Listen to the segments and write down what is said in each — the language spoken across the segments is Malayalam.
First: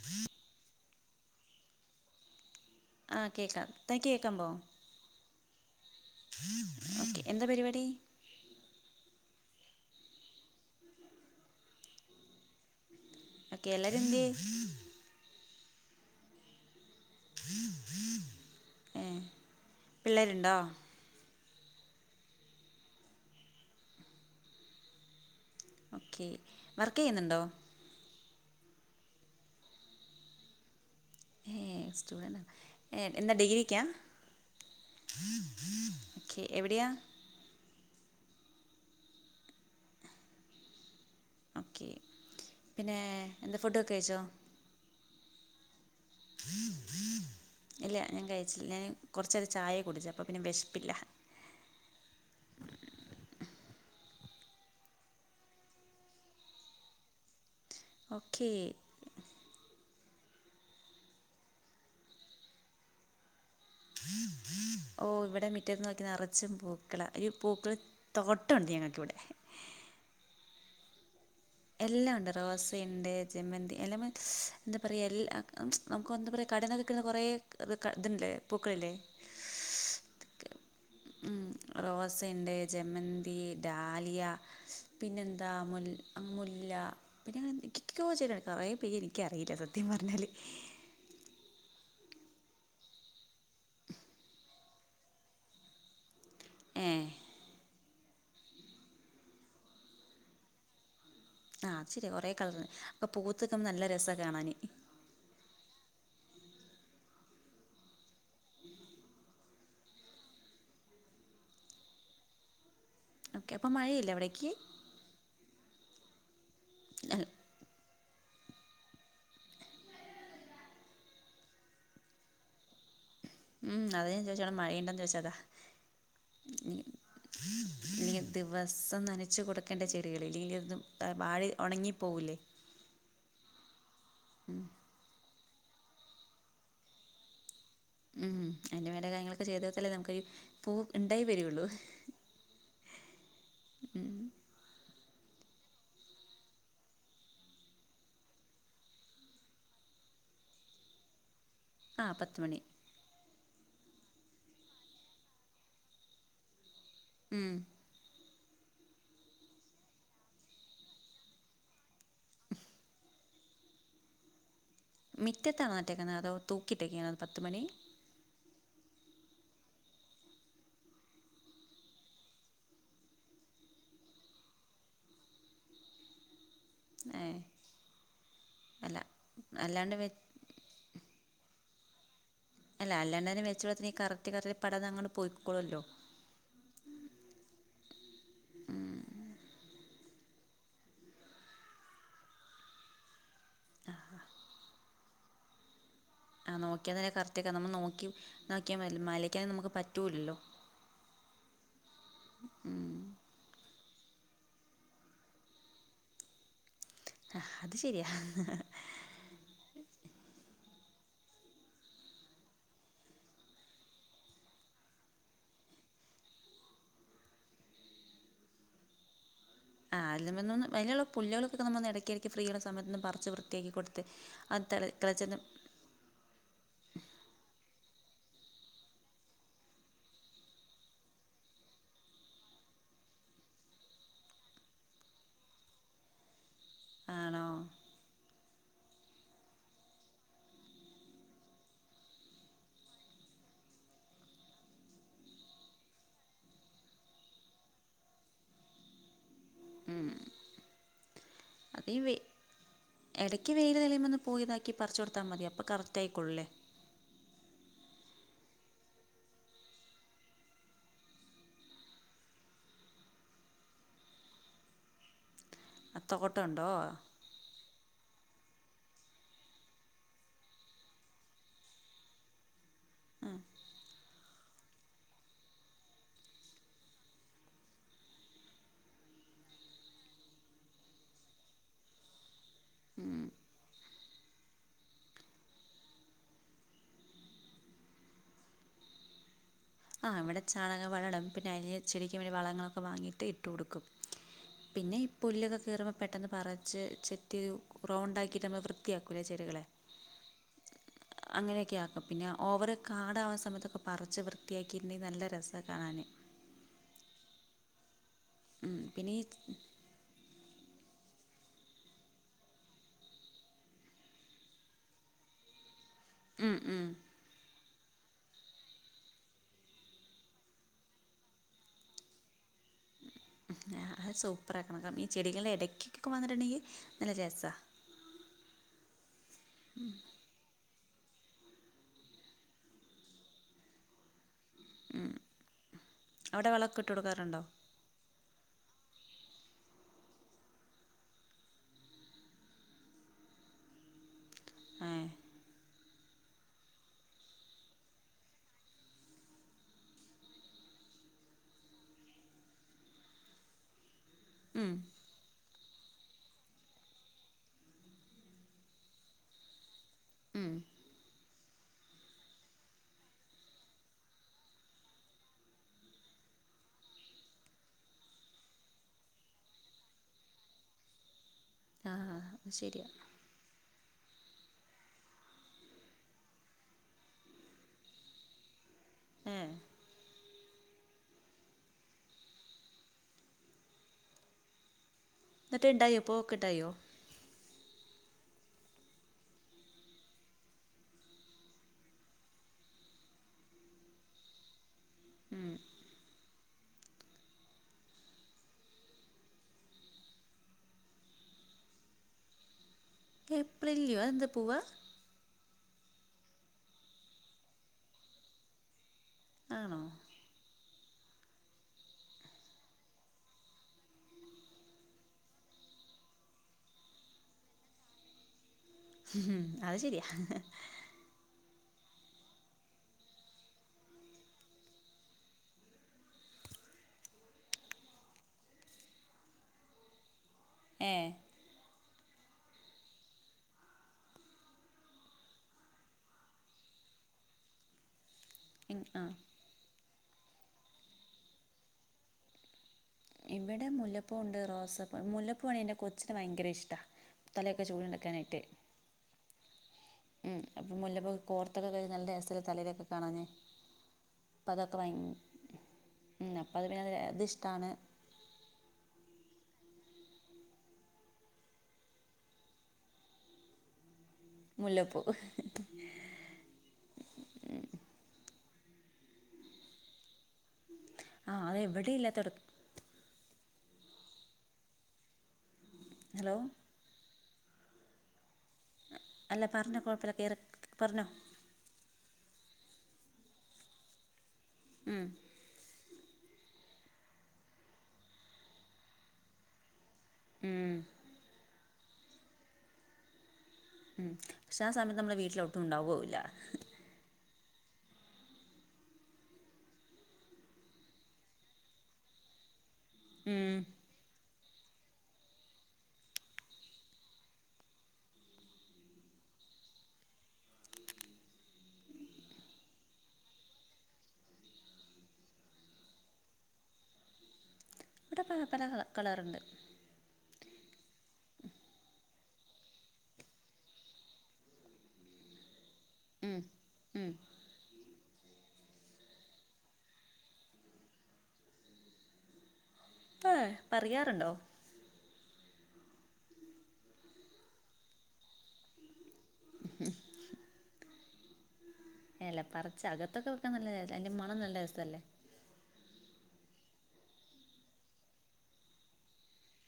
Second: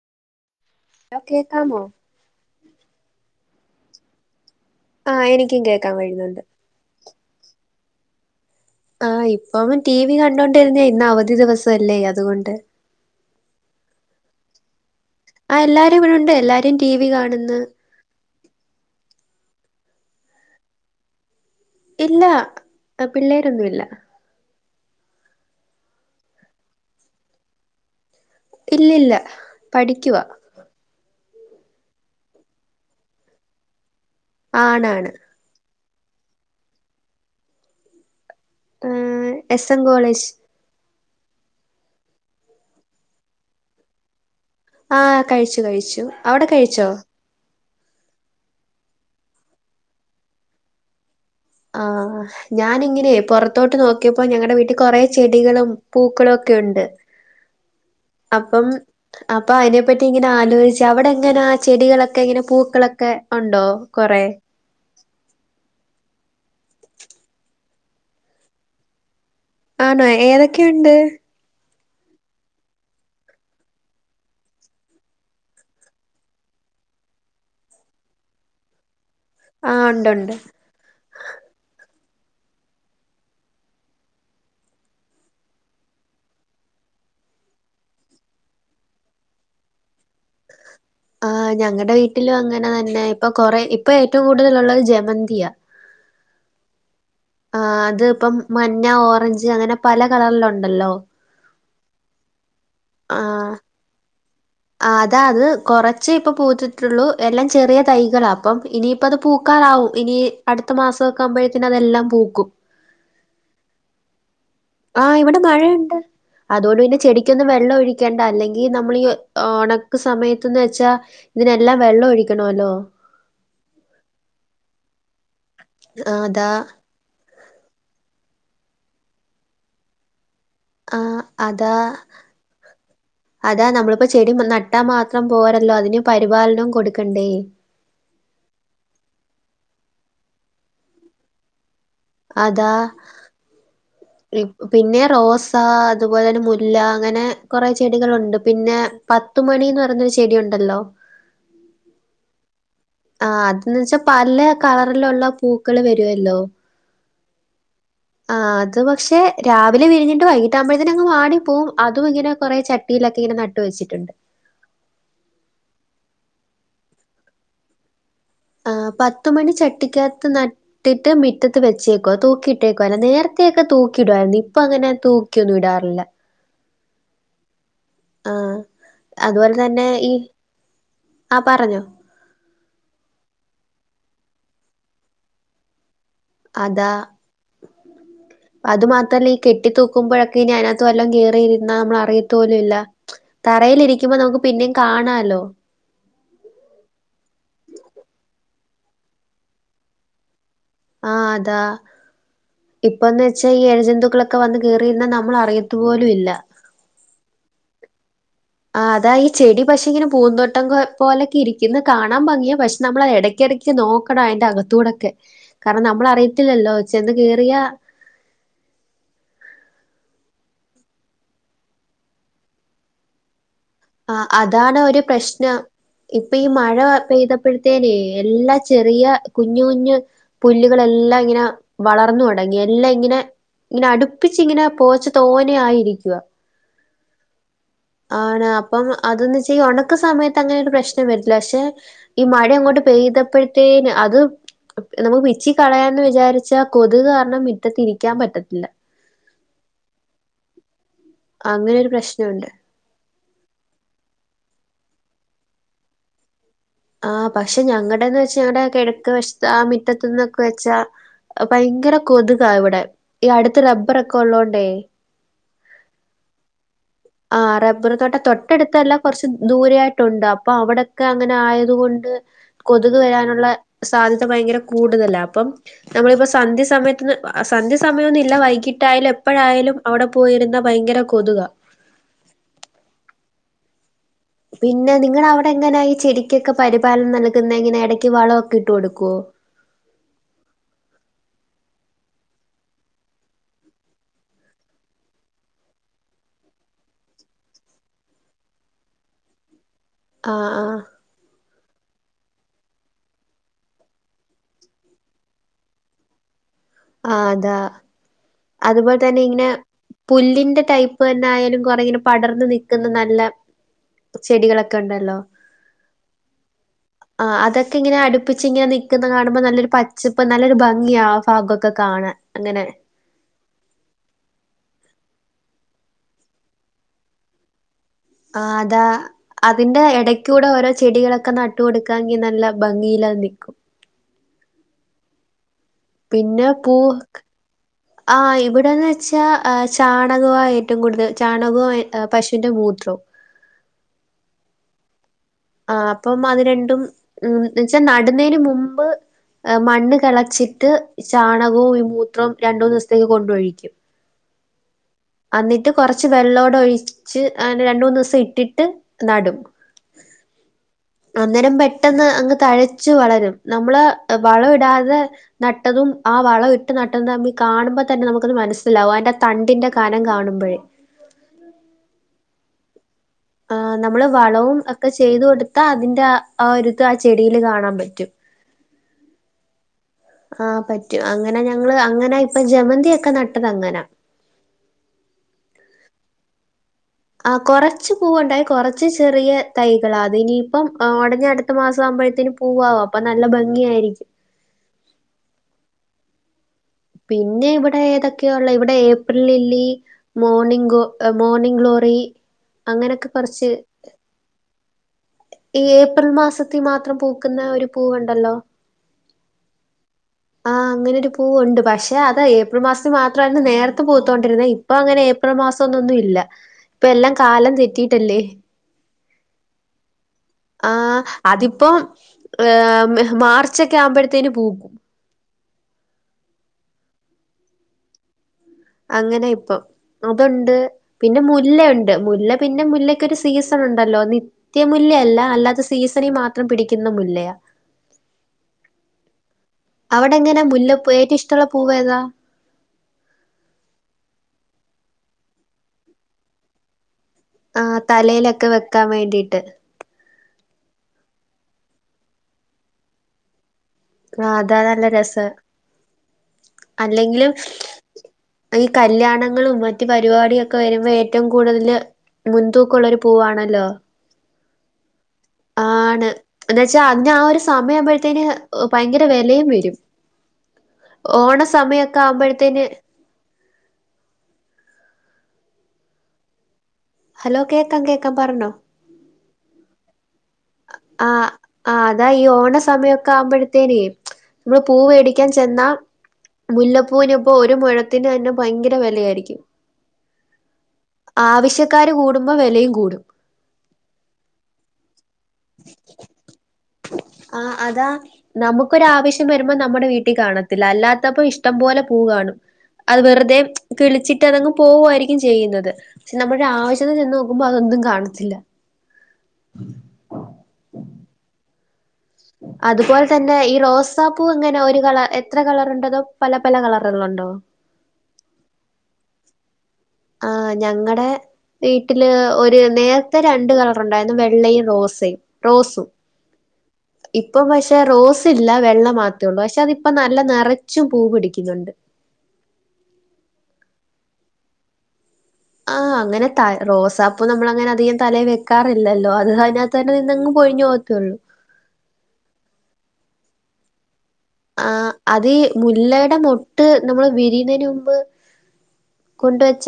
വി [inaudible] ഹലോ കേക്കാമോ ആഹ് കേക്കാം തനിക്ക് കേക്കാമോ ആഹ് എനിക്കും കേക്കാൻ വര്ന്നുണ്ട് ഓകെ എന്താ പരിപാടി ആഹ് ഇപ്പോളും ടി വി കണ്ടോണ്ടിരുന്നെ ഇന്ന് അവധി ദിവസല്ലേ അതുകൊണ്ട് ഒക്കെ എല്ലാരും എന്ത്യേ ആഹ് എല്ലാരും ഇവിടുണ്ട് എല്ലാരും ടി വി കാണുന്ന് പിള്ളേര്ണ്ടോ ഇല്ല അ പിള്ളേരൊന്നുല്ല ഓക്കെ വർക്കിയ്യ്ന്നുണ്ടോ ഇല്ലില്ല പഠിക്കുവാ ഏഹ് സ്റ്റുഡന്റാണ് ഏഹ് എന്താ ഡിഗ്രിക്കാ ആണാണ് ഓക്കെ എവിടെയാ ആഹ് എസ് എൻ കോളേജ് ഓക്കെ പിന്നെ എന്ത ഫുഡൊക്ക് കഴിച്ചോ ആഹ് കഴിച്ചു കഴിച്ചു അവടെ കഴിച്ചോ ഇല്ല ഞാൻ കഴിച്ചില്ല ഞാൻ കൊറച്ചേരെ ചായ കുടിച്ചു അപ്പം പിന്നെ വെശപ്പില്ല ആഹ് ഞാനിങ്ങനെ പൊറത്തോട്ട് നോക്കിയപ്പോ ഞങ്ങടെ വീട്ടി കൊറെ ചെടികളും പൂക്കളും ഒക്കെ ഉണ്ട് ആ [inaudible] അപ്പം അപ്പ അയിനെപ്പറ്റി ഇങ്ങനാലോചിച്ച് അവടെ എങ്ങന ചെടികളൊക്കെ ഇങ്ങനെ പൂക്കളൊക്കെ ഒണ്ടോ കൊറെ. ഓഹ് ഇവടെ മിറ്റത്ത് നോക്കി നെറച്ചും പൂക്കള. ഇ പൂക്കൾ തോട്ട ഉണ്ട് ഞങ്ങക്ക് ഇവിടെ. ആണോ. ഏതൊക്കെയുണ്ട്. എല്ലാം ഉണ്ട്. റോസയുണ്ട്, ജമ്മന്തി എല്ലാമെ ശ് എന്താ പറയ. എല്ലാ അംച്ച് നമുക്ക് ഒന്താ പറയുക കടന വെൽക്കുന്ന കൊറേ ഗ്‌-ർ - ക ഇതില്ലെ പൂക്കളില്ലേ ആഹ്. ഒണ്ട് ഒണ്ട്. ഉം റോസയുണ്ട്, ജമ്മന്തി ഡാലിയ പിന്നെന്താ മുൽ അമ്മുല്ല. പിന്നെ ച്ച് - ച്ച് കോ ചെയ്തണ് കൊറേ പേര് ഇൻക്കറിയില്ല സത്യം പറ്ഞ്ഞാല്. ആഹ് ഞങ്ങടെ വീട്ടിലും അങ്ങനെ തന്നെ. ഇപ്പ കൊറെ ഇപ്പൊ ഏറ്റവും കൂടുതലുള്ളത് ജമന്ത്യ. ഏഹ് ആഹ് അത് ഇപ്പം മഞ്ഞ, ഓറഞ്ച് അങ്ങനെ പല കളറിലു ഒണ്ടല്ലോ. ആഹ് അത് ശെര്യ. കൊറേ കളർ. അപ്പോ ആഹ് പൂത്ത്ക്ക്ണത് നല്ല രസ കാണാന്. ആഹ് അതാ അത് കൊറച്ചെ ഇപ്പ പൂത്തിട്ടുള്ളൂ. എല്ലാം ചെറിയ തൈകള അപ്പം ഇനി ഇപ്പ അത് പൂക്കാറാവും. ഇനി അടുത്ത മാസൊക്കാവുമ്പോഴ്ത്തേന് അതെല്ലാം പൂക്കും. ഓക്കെ. അപ്പം മഴയില്ലേ അവിടേക്ക്. ആഹ്. ഇവിടെ മഴയൊണ്ട്. അതോണ്ട് പിന്നെ അത് ചെടിക്കൊന്നും വെള്ളം ഒഴിക്കണ്ട അല്ലെങ്കി ഈ നമ്മള് ഈ ഓണക്ക് സമയത്ത്ന്ന് വെച്ചാ ഇതിനെല്ലാം വെള്ളം ഒഴിക്കണോല്ലോ. ഉം അതാ ഞാൻ ചോയിച്ചെ അവിടെ മഴയുണ്ടെന്ന് ചോദിച്ചെ അതാ. ആഹ് അതാ ഉം. ഇനി ദിവസം നനച്ചു കൊടുക്കേണ്ട ചെടികളില്ലേലു തും ത ആഹ് വാഴ അതാ ഒണങ്ങിപ്പോവില്ലെ. അതാ നമ്മളിപ്പൊ ചെടി നട്ടാ മാത്രം പോരല്ലോ. അതിന് പരിപാലനവും കൊടുക്കണ്ടേ. ഉം അയിന്റെ മേല കാര്യങ്ങളൊക്കെ ചെയ്തൊത്താലേ നമുക്കൊരു പൂ ഇണ്ടായി വരൊള്ളു. അതാ ഇപ് പിന്നെ റോസ, അതുപോലന്നെ മുല്ല, അങ്ങനെ കൊറേ ചെടികളുണ്ട്. പിന്നെ പത്തുമണിന്ന് പറഞ്ഞൊരു ചെടിയുണ്ടല്ലോ? ആഹ് പത്ത്മണി. ആ അതന്ന്ച്ചാ പല കളറിലുള്ള പൂക്കള് വെര്വല്ലോ? ഉം ആ അത് പക്ഷെ രാവിലെ വിരിഞ്ഞിട്ട് വൈകിട്ട് ആകുമ്പഴ്ത്തേനങ്ങ് വാടി പോവും. അതും ഇങ്ങനെ കൊറേ ചട്ടിയിലൊക്കെ ഇങ്ങനെ നട്ട് വെച്ചിട്ടുണ്ട്. മിറ്റത്താണോ നട്ടേക്കുന്നത് അതോ? തൂക്കിയിട്ടേക്കെയാണോ പത്ത് മണി. ആഹ്. പത്തുമണി ചട്ടിക്കകത്ത് നട്ട് ഇട്ടിട്ട് മിറ്റത്ത് വെച്ചേക്ക്വ. തൂക്കിയിട്ടേ ക്ക്വ. നേരത്തെ ഒക്കെ തൂക്കി ഇട്വാരുന്നു. ഇപ്പൊ അങ്ങനെ തൂക്കിയൊന്നും ഇടാറില്ല. ഏ ഹ്. ആ അല്ല അതുപോലെ തന്നെ അല്ലാണ്ട് വ ഈ ആ പറഞ്ഞൊ. അല്ല. അല്ലാണ്ടന്നെ വച്ചോളത്തി ഈ കറക്റ്റ് കറക്റ്റ് പടം അതങ്ങ് പോയിക്കോളൊല്ലോ? അത. അത് മാത്രല്ല. ഈ കെട്ടി തൂക്കുമ്പോഴക്കെ ഇനി അയ്നകത്ത് വല്ലം കേറിയിരുന്ന നമ്മൾ അറിയത്ത് പോലും ഇല്ല. തറയിലിരിക്കുമ്പ നമുക്ക് പിന്നിം കാണാല്ലോ? ആ നോക്ക്യാന്നെ കറക്റ്റയ്ക്കാ. നമ്മള് നോക്കി നോക്കിയാ മലി മലിക്കാന നമുക്ക് പറ്റൂലല്ലോ? ആഹ് അതാ ഇപ്പ. ഇപ്പന്ന് വെച്ചാ ഈ എഴജന്തുക്കളൊക്കെ വന്ന് കേറിയിരുന്നാ നമ്മള് അറിയത്ത് പോലും ഇല്ല. ആഹ് അത് ശരിയാ. ആഹ് അതാ ഈ ചെടി പക്ഷെ ഇങ്ങനെ പൂന്തോട്ടം കൊ പോലെക്കെ ഇരിക്കുന്നെ കാണാൻ ഭംഗിയാ പക്ഷെ നമ്മളത് എട ക്ക്യെടക്ക് നോക്കണം അയിന്റെ അകത്തൂടെക്കെ. കാരണം നമ്മളറിയത്തില്ലല്ലോ ചെന്ന് കേറിയാ ആഹ് എല്ലമ്മന്നൊന്ന് അയില്ള്ള പുല്ലേളൊക്കെ നമ്മൊന്ന് എടക്കെടക്ക് ഫ്രീയുള്ള സമയത്തൊന്ന് പറിച്ച് വൃത്തിയാക്കി കൊടു ആഹ് അതാണ് ഒരു പ്രശ്നം. ഇപ്പ ഈ മഴ പെയ്തപ്പഴ്ത്തേനേ എല്ലാ ചെറിയ കുഞ്ഞു കുഞ്ഞ് പുല്ലുകളെല്ലാം ഇങ്ങനെ വളർന്നു തുടങ്ങി. എല്ലാം ഇങ്ങനെ ഇങ്ങനെ അടുപ്പിച്ചിങ്ങനെ പോച്ച തോനെ ആയിരിക്കുവാ. ആണോ? ആണ്. അപ്പം അതൊന്ന്വെച്ച ഈ ഒണക്ക സമയത്ത് അങ്ങനെ ഒരു പ്രശ്നം വരില്ല. പക്ഷെ ഈ മഴ അങ്ങോട്ട് പെയ്തപ്പഴ്ത്തേന് അത് നമുക്ക് പിച്ചി കളയാന്ന് വിചാരിച്ചാ കൊതുക് കാരണം മിറ്റത്തിരിക്കാൻ പറ്റത്തില്ല. ഉം. അങ്ങനെ ഒരു അതീ വേ പ്രശ്നമുണ്ട് എടയ്ക്ക് വെയില് തെളിയുമ്പൊന്ന് പോയിതാക്കി പറിച്ച് കൊടുത്താ മതി അപ്പൊ കറക്റ്റ് ആയിക്കൊള്ളുല്ലേ. ആഹ് പക്ഷെ ഞങ്ങടെന്ന് വെച്ച ഞങ്ങടെ കിഴക്ക് വശത്ത് ആ മിറ്റത്ത്ന്നൊക്കെ വെച്ചാ, ഭയങ്കര കൊതുകാ ഇവടെ. ഈ അടുത്ത റബ്ബറ് ഒക്കെ ഉള്ളോണ്ടേ. അഹ് തോട്ടണ്ടോ? ആഹ് റബ്ബർതോട്ട, തൊട്ടടുത്തല്ലാ കൊറച്ച് ദൂരെ ആയിട്ടുണ്ട് അപ്പൊ അവടൊക്കെ അങ്ങനെ ആയത് കൊണ്ട്. കൊതുക് വരാനുള്ള സാധ്യത ഭയങ്കര കൂടുതലാ അപ്പം. നമ്മളിപ്പോ സന്ധ്യ സമയത്ത്ന്ന് സന്ധ്യ സമയൊന്നില്ല വൈകിട്ടായാലും എപ്പഴായാലും. അവടെ പോയിരുന്നാ ഭയങ്കര കൊതുകാ. ഉം. പിന്നെ നിങ്ങടവടെ എങ്ങനാ ഈ ചെടിക്കൊക്കെ പരിപാലനം നൽകുന്നെ ഇങ്ങനെ എടക്ക് വളം ഒക്കെ ഇട്ട് കൊടുക്കോ? ആഹ് ഇവിടെ ചാണകം വളടും പിന്നെ അയ്ന് ചെടിക്ക് വേണ്ടി വളങ്ങളൊക്കെ വാങ്ങിയിട്ട് ഇട്ട് കൊടുക്കും. പിന്നെ ഈ പുല്ലൊക്കെ കേറുമ്പോ പെട്ടെന്ന് പറച്ച് ചെത്തി റൗണ്ടാക്കിയിട്ട് നമ്മൾ വൃത്തിയാക്കൂലേ ചെടികളെ. ആഹ് ആഹ്. അങ്ങനെക്കെയാക്കും. പിന്നെ ഓവറ് കാടാവാൻ സമയത്തൊക്കെ പറിച്ച് വൃത്തിയാ ക്കിര്നി നല്ല രസാ കാണാന്. ആഹ് അതാ ഉം, അതുപോലെ പിന്നെ തന്നെ ഈ ഇങ്ങനെ പുല്ലിന്റെ ടൈപ്പ് തന്നെ ആയാലും കൊറേ ഇങ്ങനെ പടർന്ന് നിക്ക്‌ന്ന നല്ല ചെടികളൊക്കെ ഉണ്ടല്ലോ. ഉം ഉം. ആഹ് അതൊക്കെ ഇങ്ങനെ അട്പ്പിച്ചിങ്ങനെ നിക്ക്‌ന്ന കാണുമ്പം നല്ലൊരു പച്ചപ്പ് നല്ലൊരു ഭംഗിയാ ആ ഭാഗം ഒക്ക കാണാ അങ്ങനെ. ഉം. അത് സൂപ്പറാക്കണം കാരണം ഈ ചെടികളെ എടക്കൊക്കെ വന്ന്ട്ട്ണ്ടെങ്കി നല്ലരസാ. ആഹ് അതാ അതിന്റെ എട ക്ക്യൂടെ ഓരോ ചെടികളൊക്കെ നട്ട് കൊടുക്കാങ്കി നല്ല ഭംഗിയിലത് നിക്കും. ഉം. അവ്ടെ പിന്നെ വളം പൂ ഒക്കെ ഇട്ട് കൊട്ക്കാറ്ണ്ടോ? ആഹ് ഇവ്ടെന്ന് വെച്ചാ ഏഹ് ചാണകവാ ഏറ്റവും കൂടുതൽ ചാണകോം പശുവിന്റെ മൂത്രോം. ഏഹ്. ആഹ് അപ്പം അത് രണ്ടും ഉം എന്ന് വെച്ചാ നട്ന്നേന് മുമ്പ് എഹ് മണ്ണ് കെളച്ചിട്ട് ചാണകോം ഈ മൂത്രോം രണ്ടൂന്ന് ദിവസത്തേക്ക് കൊണ്ടൊഴിക്കും. ഉം അന്നിട്ട് കൊറച്ച് വെള്ളൂടെ ഒഴിച്ച് അങ്ങനെ രണ്ടു മൂന്നൂസം ഇട്ടിട്ട് നടും. ഉം അന്നേരം പെട്ടെന്ന് അങ്ങ് തഴച്ച് വളരും നമ്മള് വളം ഇടാതെ നട്ടതും ആവളം ഇട്ട് നട്ടതും തമ്മി കാണുമ്പ തന്നെ നമുക്കത് മനസ്സിലാവും അതിന്റെ തണ്ടിന്റെ കനം കാണുമ്പഴേ ആ അത് ശെരിയാ ആഹ് നമ്മള് വളവും ഒക്കെ ചെയ്തു കൊട്ത്താ അതിന്റെ ആഹ് ഒരുരിത് ആഹ് ചെടിയില് കാണാൻ പറ്റും. ഏ ആഹ് പറ്റും അങ്ങനെ ഞങ്ങള് അങ്ങനെ ഇപ്പ ജമന്തിയൊക്കെ നട്ടതങ്ങനാ എന്നിട്ട് ഇണ്ടായോ പൂവോക്കെണ്ടായോ? ആഹ് കൊറച്ച് പൂവ്ണ്ടായി കൊറച്ച് ചെറിയ തൈകളാ അതിനിയിപ്പം ഒടനെ അട്ത്തമാസം ആവ്മ്പഴത്തേന് പൂ പൂവാവും അപ്പ നല്ല ഭംഗിയായിരിക്കും. ഉം പിന്നെ ഇവ്ടെ ഏതൊക്കെയാഒള്ളെ ഇവ്ടെ ഏപ്രിൽലില്ലി മോർണിംഗോ മോർണിംങ്ങ് ഗ്ലോറി അങ്ങനെക്കെ ഏപ്രിൽലില്ലിയോ അത്എന്ത് പൂവാ ഈ ഏപ്രിമാസത്തി മാത്രം പൂക്ക്‌ന്ന ഒരു പൂവുണ്ടല്ലോ? ആണോ ആഹ് അങ്ങനെ ഒരു പൂവൊണ്ട് പക്ഷെ അത് ഏപ്രിൽ മാസത്തി മാത്രായിരുന്നു നേരത്തെ പൂത്തോണ്ടിര്ന്നേ ഇപ്പൊ ഇപ്പ അങ്ങനെ ഏപ്രിൽ മാസംന്നൊന്നു ഇല്ല ഇപ്പയെല്ലാം കാലം തെറ്റിട്ടല്ലേ? ഉം അത് ശെരിയാ ആഹ് അതിപ്പം ഏഹ് മാർച്ചൊക്കെയാവുമ്പഴത്തേന് പൂക്കും അങ്ങനെയിപ്പൊ അതൊണ്ട് ഏ പിന്നെ മുല്ല മുല്ലെണ്ട് മുല്ല പിന്നെ മുല്ലക്കൊര് സീസണൊണ്ടല്ലോ നിത്യ നിത്യമുല്ലയല്ല അല്ലാതെ സീസണിമാത്രം പിടിക്ക്‌ന്ന മുല്ലയാ ഇന് ആഹ് അവ്ടെങ്ങനെ മുല്ലപ്പു ഏറ്റവും ഇഷ്ട്ടള്ള പൂവേതാ? ഇവ്ടെ മുല്ലപ്പൂണ്ട് റോസപ്പൂ മുല്ലപ്പൂവാണ് എൻ്റെ കൊച്ചിന് ഭയങ്കരഇഷ്ട്ടാ തലയൊക്കെ ചൂടി നിക്കാനായിട്ടേ നിക്കാൻവേണ്ടിട്ട് ഉം അപ്പ മുല്ലപ്പൂ കോർത്തൊക്കെ കഴിഞ് നല്ല രസാല്ലെ തലയിലൊക്കെ കാണാന്. ആ അപ്പ അതാ അതൊക്കെ നല്ല ഭയ് രസം ഉം അപ്പൊ അത് പിന്നെ അത് ഇഷ്ട്ടാണ് ഈകല്യാണങ്ങളും മറ്റ് പര്പാടിയൊക്കെവര്മ്പ ഏറ്റം കൂടുതല് മുൻതൂക്കൊള്ളൊര് പൂവാണല്ലോ മുല്ലപ്പൂ ആണ് എന്ന്ച്ചാ അന്ന് ആഹ് ഒര് സമയാവ്മ്പഴത്തേന് ഭയങ്കര വെലയുംവെരും ആ അത് എവിടെ ഓണസമയൊക്കെ ഇല്ലാത്തട ആവ്മ്പഴത്തേന് ഹലോ ഹലോ കേക്കാം കേക്കാം പറഞ്ഞോ അല്ല പറഞ്ഞോ കുഴപ്പല്ല കേറ് ആഹ് ആഹ് അതാ ഈ ഓണ സമയമൊക്കെ ആവുമ്പോഴത്തേന് നമ്മള് പൂ ഉം വെടിക്കാൻ ചെന്നാ മുല്ലപ്പൂവിന് ഇപ്പോ ഒരു മുഴത്തിന് തന്നെ ഭയങ്കര വെലയായിരിക്കും ഉം ആവശ്യക്കാര് കൂടുമ്പോ വെലയും കൂടും ഉം പക്ഷെ ആസമയത്ത് നമ്മളെ വീട്ടില് ഒട്ടും ഉണ്ടാവൂല്ല ആഹ് അതാ നമുക്കൊരു ആവശ്യം വരുമ്പോ നമ്മുടെ വീട്ടി കാണത്തില്ല അല്ലാത്തപ്പോ ഇഷ്ടം പോലെ പൂ കാണും അത് വെറുതെ ഉം കിളിച്ചിട്ട് അതങ്ങ് പോവായിരിക്കും ചെയ്യുന്നത് പക്ഷെ നമ്മളുടെ ആവശ്യത്തിന് ചെന്നോക്കുമ്പോ അതൊന്നും കാണത്തില്ല അതുപോലെ തന്നെ ഈ റോസാ പൂ എങ്ങനെ ഒരു കളർ എത്ര കളർണ്ടതോ പല പല കളറ്ള്ളത്ണ്ടോ ഇവിടെ പ പല കളറ്ണ്ട് ആഹ് ഞങ്ങടെ വീട്ടില് ഒരു നേര്ത്തെ രണ്ട് കളറ് ഉണ്ടായിരുന്നു വെള്ളയും റോസയും റോസും ഉം ഉം ഇപ്പം പക്ഷെ റോസ് ഇല്ല വെള്ള മാത്രേള്ളൂ പക്ഷെ അതിപ്പ നല്ല നിറച്ചും പൂ പിടിക്കുന്നുണ്ട് അഹ് പറിയാറുണ്ടോ ആഹ് അങ്ങനെ ത റോസാപ്പൂ നമ്മൾ അങ്ങനെ അധികം തലയില് വെക്കാറില്ലല്ലോ അത് [unintelligible] തന്നെ നിന്നങ്ങ് പൊഴിഞ്ഞ് പോകാത്തെയുള്ളു എല പറിച്ച് അകത്തൊക്കെ വെക്കാൻ നല്ല അതിന്റെ മണം നല്ല ആഹ് രസല്ലേ അത് ഈ മുല്ലയുടെ മൊട്ട് നമ്മള് വിരിയുന്നേന് മുമ്പ് കൊണ്ടുവെച്ച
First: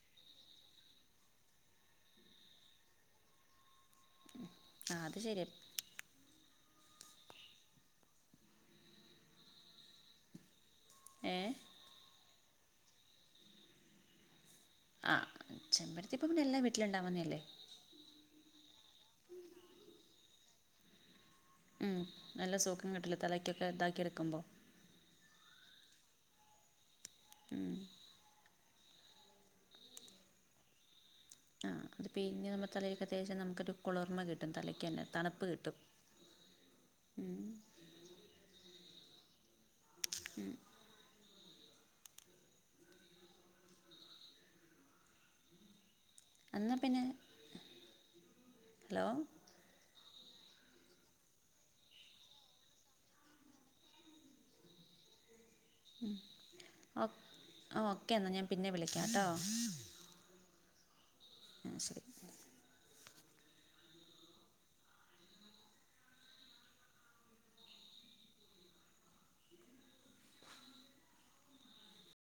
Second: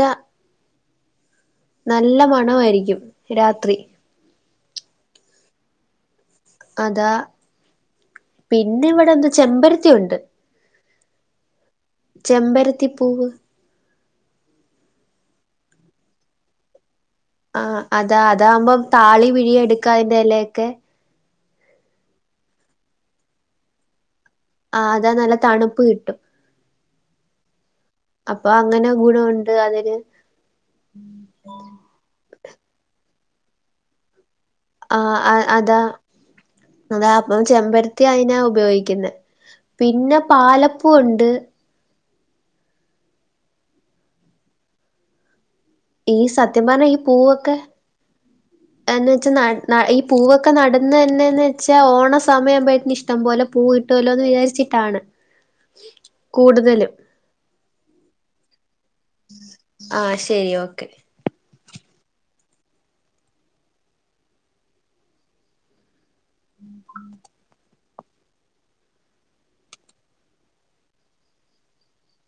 നല്ല മണമായിരിക്കും രാത്രി ആഹ് അത് ശരിയാ അതാ പിന്നെ ഇവിടെ ന്ത്‌ ചെമ്പരത്തി ഉണ്ട് ഏഹ് ചെമ്പരത്തിപ്പൂവ് ചെമ്പരത്തി പ്പൂ പിന്നെ എല്ലാ വീട്ടിലുണ്ടാവുന്നേഎല്ലേ ആഹ് അതാ അതാകുമ്പം താളി പിഴി എടുക്കാതിന്റെ എലയോക്കെ ഉം നല്ല സുഖം കിട്ടില്ലേ തലയ്ക്കൊക്കെ ഇതാക്കി എടുക്കുമ്പോ ആഹ് അതാ നല്ല തണുപ്പ് കിട്ടും ഉം അപ്പൊ അങ്ങനെ ഗുണോണ്ട് അതിന് [inaudible] ആഹ് അത് പിയിഞ്ഞ് നമ്മ തലേൽക്ക് തേച്ചാ നമുക്കൊരു കുളിർമ കിട്ടും തല ആഹ് അതാ അതാ അപ്പം ചെമ്പര ത്തി അയ്നാ ഉപയോഗിക്കുന്നേ പിന്നെ പാലപ്പൂ ഉണ്ട് [unintelligible] ഈ സത്യം എന്നാൽ പറഞ്ഞ ഈ പിന്നെ പൂവൊക്കെ ഹലോ എന്ന് വെച്ചാ ന്ന ന്ന ഈ പൂവൊക്കെ നടന്നെന്നെയെന്ന് വെച്ചാ ഓണ സമയാമ്പോഴേത്ന് ഇഷ്ടം പോലെ പൂ കിട്ടോല്ലോന്ന് വിചാരിച്ചിട്ടാണ് ഉം കൂടുതലും ഒ ഓക്കെ ന്ന ഞാൻ പിന്നെ വിളിക്കാ ട്ടോ ആഹ് ശരി ഓക്കെ ആഹ് ശരി [unintelligible]